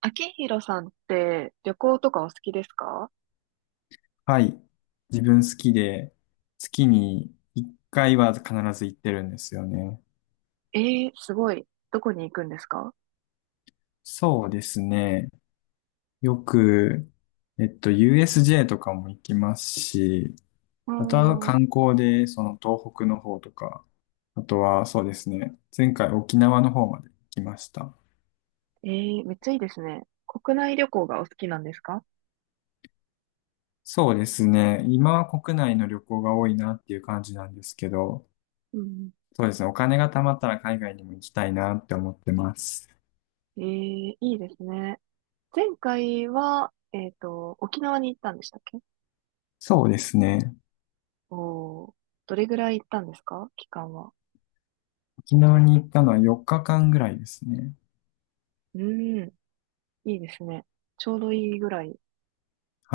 秋広さんって旅行とかお好きですか？はい。自分好きで、月に1回は必ず行ってるんですよね。えー、すごい。どこに行くんですか？そうですね。よく、USJ とかも行きますし、うあとはーん。観光で、その東北の方とか、あとはそうですね。前回沖縄の方まで行きました。えー、めっちゃいいですね。国内旅行がお好きなんですか？そうですね。今は国内の旅行が多いなっていう感じなんですけど、うん。そうですね。お金が貯まったら海外にも行きたいなって思ってます。えー、いいですね。前回は、沖縄に行ったんでしたっけ？そうですね。おー、どれぐらい行ったんですか、期間は？沖縄に行ったのは4日間ぐらいですね。うーん、いいですね。ちょうどいいぐらい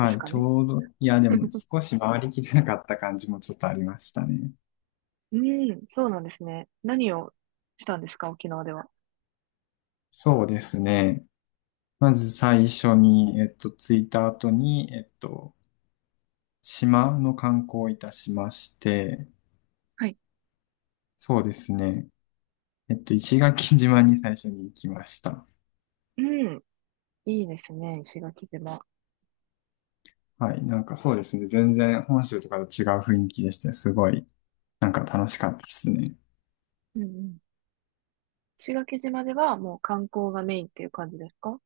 ですい、かちね。ょうど、いや、でも 少し回りきれなかった感じもちょっとありましたね。うーん、そうなんですね。何をしたんですか、沖縄では？そうですね。まず最初に、着いた後に、島の観光をいたしまして、はい。そうですね。石垣島に最初に行きました。うん。いいですね、石垣島。はい、なんかそうですね。全然本州とかと違う雰囲気でして、すごい、なんか楽しかったですね。うんうん。石垣島ではもう観光がメインっていう感じですか？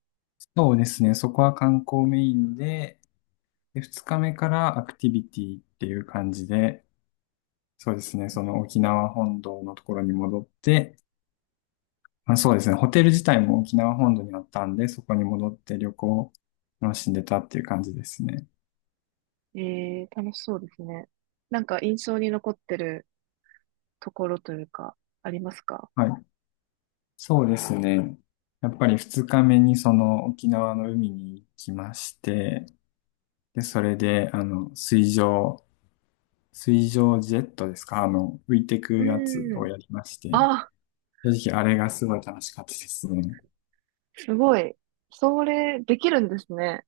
そうですね。そこは観光メインで、で、二日目からアクティビティっていう感じで、そうですね、その沖縄本島のところに戻って、まあ、そうですね、ホテル自体も沖縄本島にあったんで、そこに戻って旅行を楽しんでたっていう感じですね。ええー、楽しそうですね。なんか印象に残ってるところというか、ありますか？はい。そうですね。やっぱり二日目にその沖縄の海に行きまして、で、それで、あの、水上ジェットですか、あの、浮いてくうやつーをん。やりまして、あ、正直あれがすごい楽しかったですね。すごい。それ、できるんですね。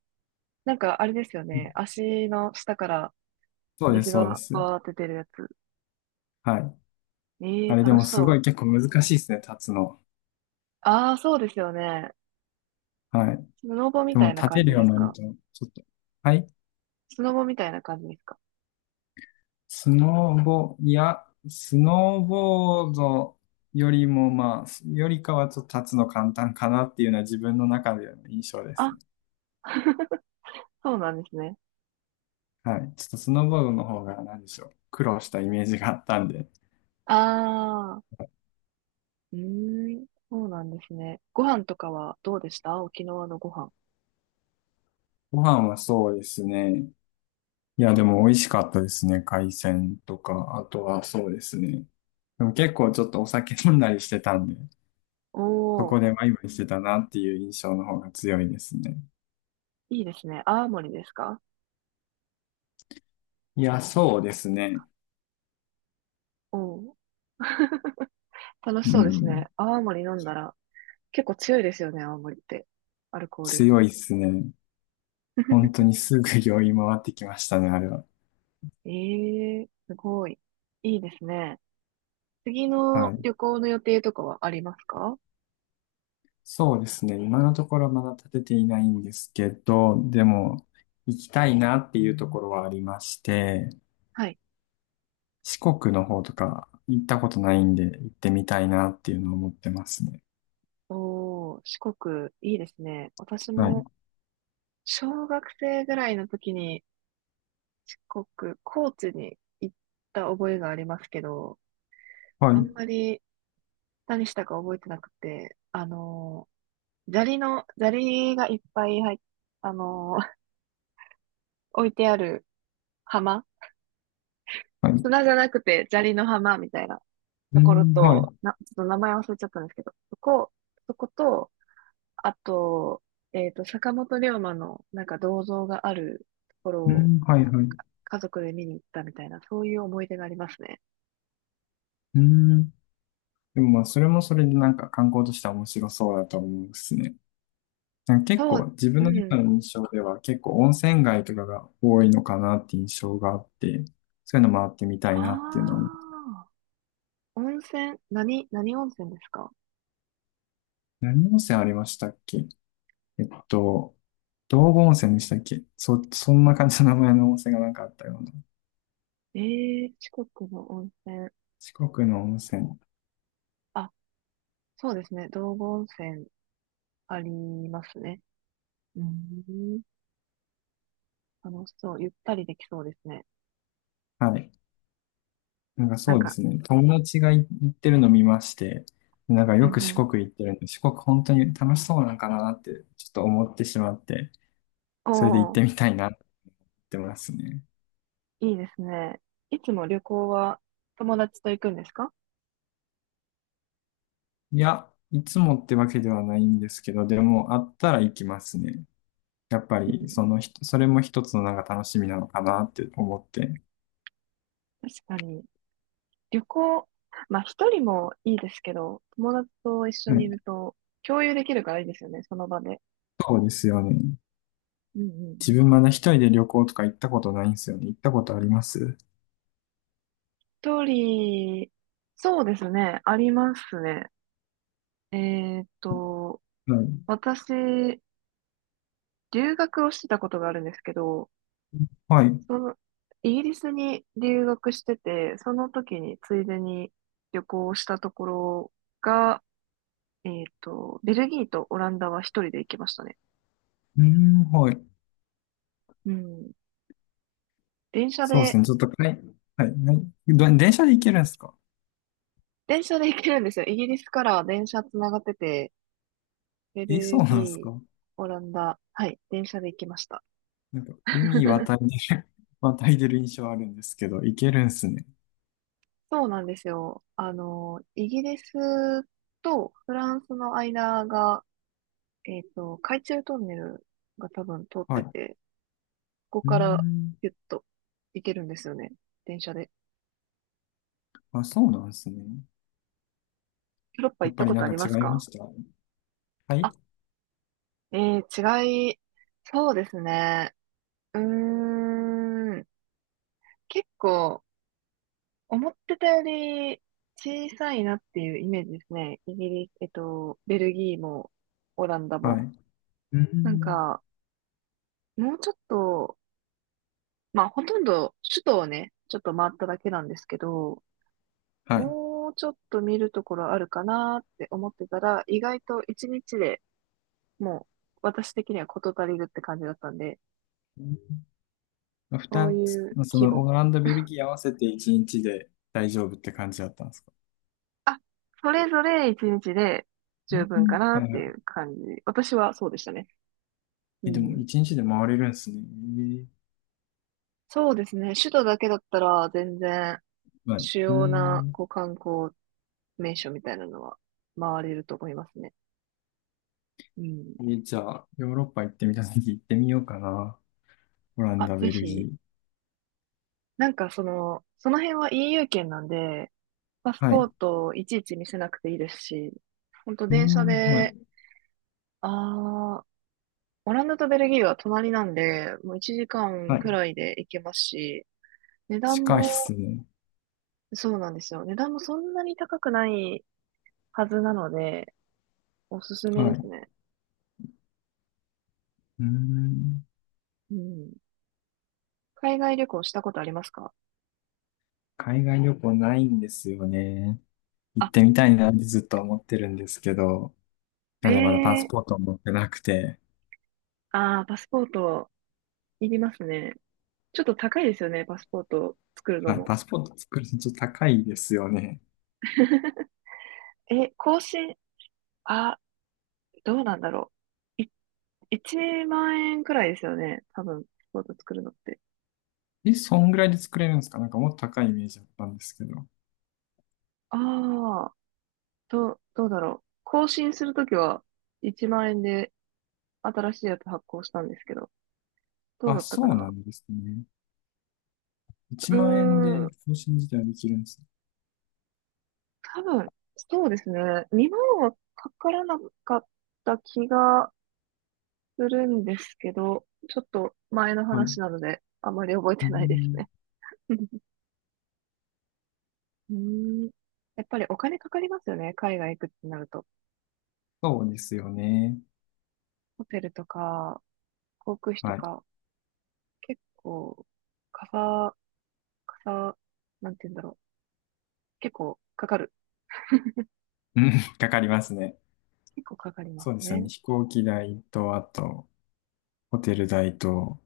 なんかあれですよね。足の下からそうです、水そうでがす。バーって出るやつ。はい。えあえー、れで楽もしすそごう。い結構難しいですね、立つの。ああ、そうですよね。はい。スノボみでもたいな立て感るじよでうすになるか？と、ちょっと。はい。スノボみたいな感じですか？スノーボ、いや、スノーボードよりもまあ、よりかはちょっと立つの簡単かなっていうのは自分の中での印象であ、すね。そうなんですね。はい。ちょっとスノーボードの方が何でしょう。苦労したイメージがあったんで。ああ。うーん、そうなんですね。ご飯とかはどうでした、沖縄のご飯？ご飯はそうですね。いや、でも美味しかったですね。海鮮とか、あとはそうですね。でも結構ちょっとお酒飲んだりしてたんで。おそー、こでワイワイしてたなっていう印象の方が強いですね。いいですね。泡盛ですか？いや、そうですね。おー、楽しうそうですね。ん。泡盛飲んだら、結構強いですよね、泡盛って。アルコール。強いですね。本当にすぐ酔い回ってきましたね、あれは。えー、すごい。いいですね。次はのい。旅行の予定とかはありますか？そうですね。今のところまだ立てていないんですけど、でも、行きたいなっていうところはありまして、はい。四国の方とか行ったことないんで行ってみたいなっていうのを思ってますね。おー、四国、いいですね。私はい。も、小学生ぐらいの時に、四国、高知に行った覚えがありますけど、はあんい。まり何したか覚えてなくて、砂利の、砂利がいっぱい入っ、あのー、置いてある浜はい。砂じゃなくて砂利の浜みたいなうところん、はと、い。ちょっと名前忘れちゃったんですけど、そこと、あと、坂本龍馬のなんか銅像があるところうをん、はい、はい。家族で見に行ったみたいな、そういう思い出がありますね。うん。でもまあ、それもそれでなんか観光としては面白そうだと思うですね。なんか結そ構う、自分うの中ん。の印象では結構温泉街とかが多いのかなって印象があって、そういうの回ってみたあいなっていうのも。あ、温泉、何温泉ですか？何温泉ありましたっけ。えっと、道後温泉でしたっけ。そんな感じの名前の温泉がなんかあったような。ええ、四国の温泉。四国の温泉。あ、そうですね。道後温泉ありますね。うーん。楽しそう。ゆったりできそうですね。はい。なんかなんそうでか、すね。友達が行ってるの見まして、なんかうよんくう四ん。国行ってるんで、四国本当に楽しそうなんかなってちょっと思ってしまって、おそれで行っー、てみたいなって思いますね。いいですね。いつも旅行は友達と行くんですか？いや、いつもってわけではないんですけど、でもあったら行きますね。やっぱうり、ん。そのひ、それも一つのなんか楽しみなのかなって思って。確かに。旅行、まあ一人もいいですけど、友達と一緒はい、にいると共有できるからいいですよね、その場で。そうですよね。うんうん自うん。分まだ一人で旅行とか行ったことないんですよね。行ったことあります一人、そうですね、ありますね。えーっと、はい。私、留学をしてたことがあるんですけど、はい。うその、イギリスに留学してて、その時についでに旅行したところが、ベルギーとオランダは一人で行きましたね。ーん、はい。うん。電車そうですで、ね。ちょっと、はい。はい。はい、電車で行けるんですか。電車で行けるんですよ。イギリスから電車つながってて、ベえ、そうルなんですギー、か。オランダ、はい、電車で行きました。なんか、海 渡りで 渡り出る印象あるんですけど、行けるんすね。そうなんですよ。イギリスとフランスの間が海中トンネルが多分通っはい。てうて、ここーからん。ピュッと行けるんですよね。電車で。あ、そうなんですね。ヨーロッパや行っっぱたりこなとんあかりま違すいまか？したはい。あ、えー、そうですね。うーん、結構、思ってたより小さいなっていうイメージですね。イギリス、ベルギーも、オランダはい。も。うーなんん。か、もうちょっと、まあ、ほとんど首都をね、ちょっと回っただけなんですけど、はい。もうちょっと見るところあるかなって思ってたら、意外と一日でもう私的には事足りるって感じだったんで、うん。ふそうたいつ、うそ規の模。オランダ、ベルギー合わせて一日で大丈夫って感じだったんですか。あ、それぞれ一日で十う分かん、なっはいてはいい。う感じ。私はそうでしたね。うえ、でもん。一日で回れるんですね。えそうですね。首都だけだったら全然え、はい。主う要なん。こう観光名所みたいなのは回れると思いますね。うん。え、じゃあ、ヨーロッパ行ってみたとき行ってみようかな。オランあ、ダ、ぜベルひ、ギー。なんかその辺は EU 圏なんで、パスはい。ポーうトをいちいち見せなくていいですし、ほんと電車ん、はい。で、あー、オランダとベルギーは隣なんで、もう1時間はくい。らいで行けますし、値段近いっも、すね。そうなんですよ。値段もそんなに高くないはずなので、おすすめはでい。すうね。ん。うん。海外旅行したことありますか？海外旅行ないんですよね。行っあ、てみたいなってずっと思ってるんですけど、えなんでまだパえスー、ポートを持ってなくて、ああ、パスポートいりますね。ちょっと高いですよね、パスポート作るのはい、も。パス ポート作るのちょっと高いですよね。え、更新、あ、どうなんだろう。1万円くらいですよね。多分、スポーツ作るのって。え、そんぐらいで作れるんですか。なんかもっと高いイメージだったんですけど。ああ、どうだろう。更新するときは1万円で新しいやつ発行したんですけど、どうあ、だったそかうな。なんですね。1うー万円でん、更新自体はできるんですね。多分、そうですね。2万はかからなかった気がするんですけど、ちょっと前のはい。う話なので、あまり覚えーてないですね。ん、うーん、やっぱりお金かかりますよね。海外行くってなると。そうですよね。ホテルとか、航空費とはい。か。結構、かさ、かさ、なんて言うんだろう。結構かかる。うん、かかりますね。結構かかりまそうですすよね。ね。飛行機代と、あと、ホテル代と、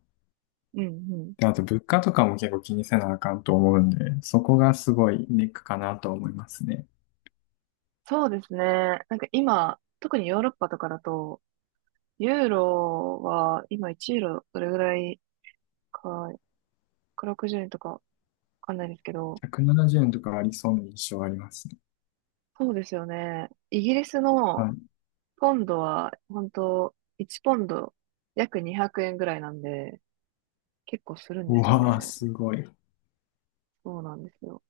うんうん。で、あと物価とかも結構気にせなあかんと思うんで、そこがすごいネックかなと思いますね。そうですね。なんか今、特にヨーロッパとかだと、ユーロは今1ユーロどれぐらいか、160円とかわかんないですけど、170円とかありそうな印象ありますね。そうですよね。イギリスはのい。ポンドは、本当1ポンド約200円ぐらいなんで、結構するんうですよわー、ね。すごい。そうなんですよ。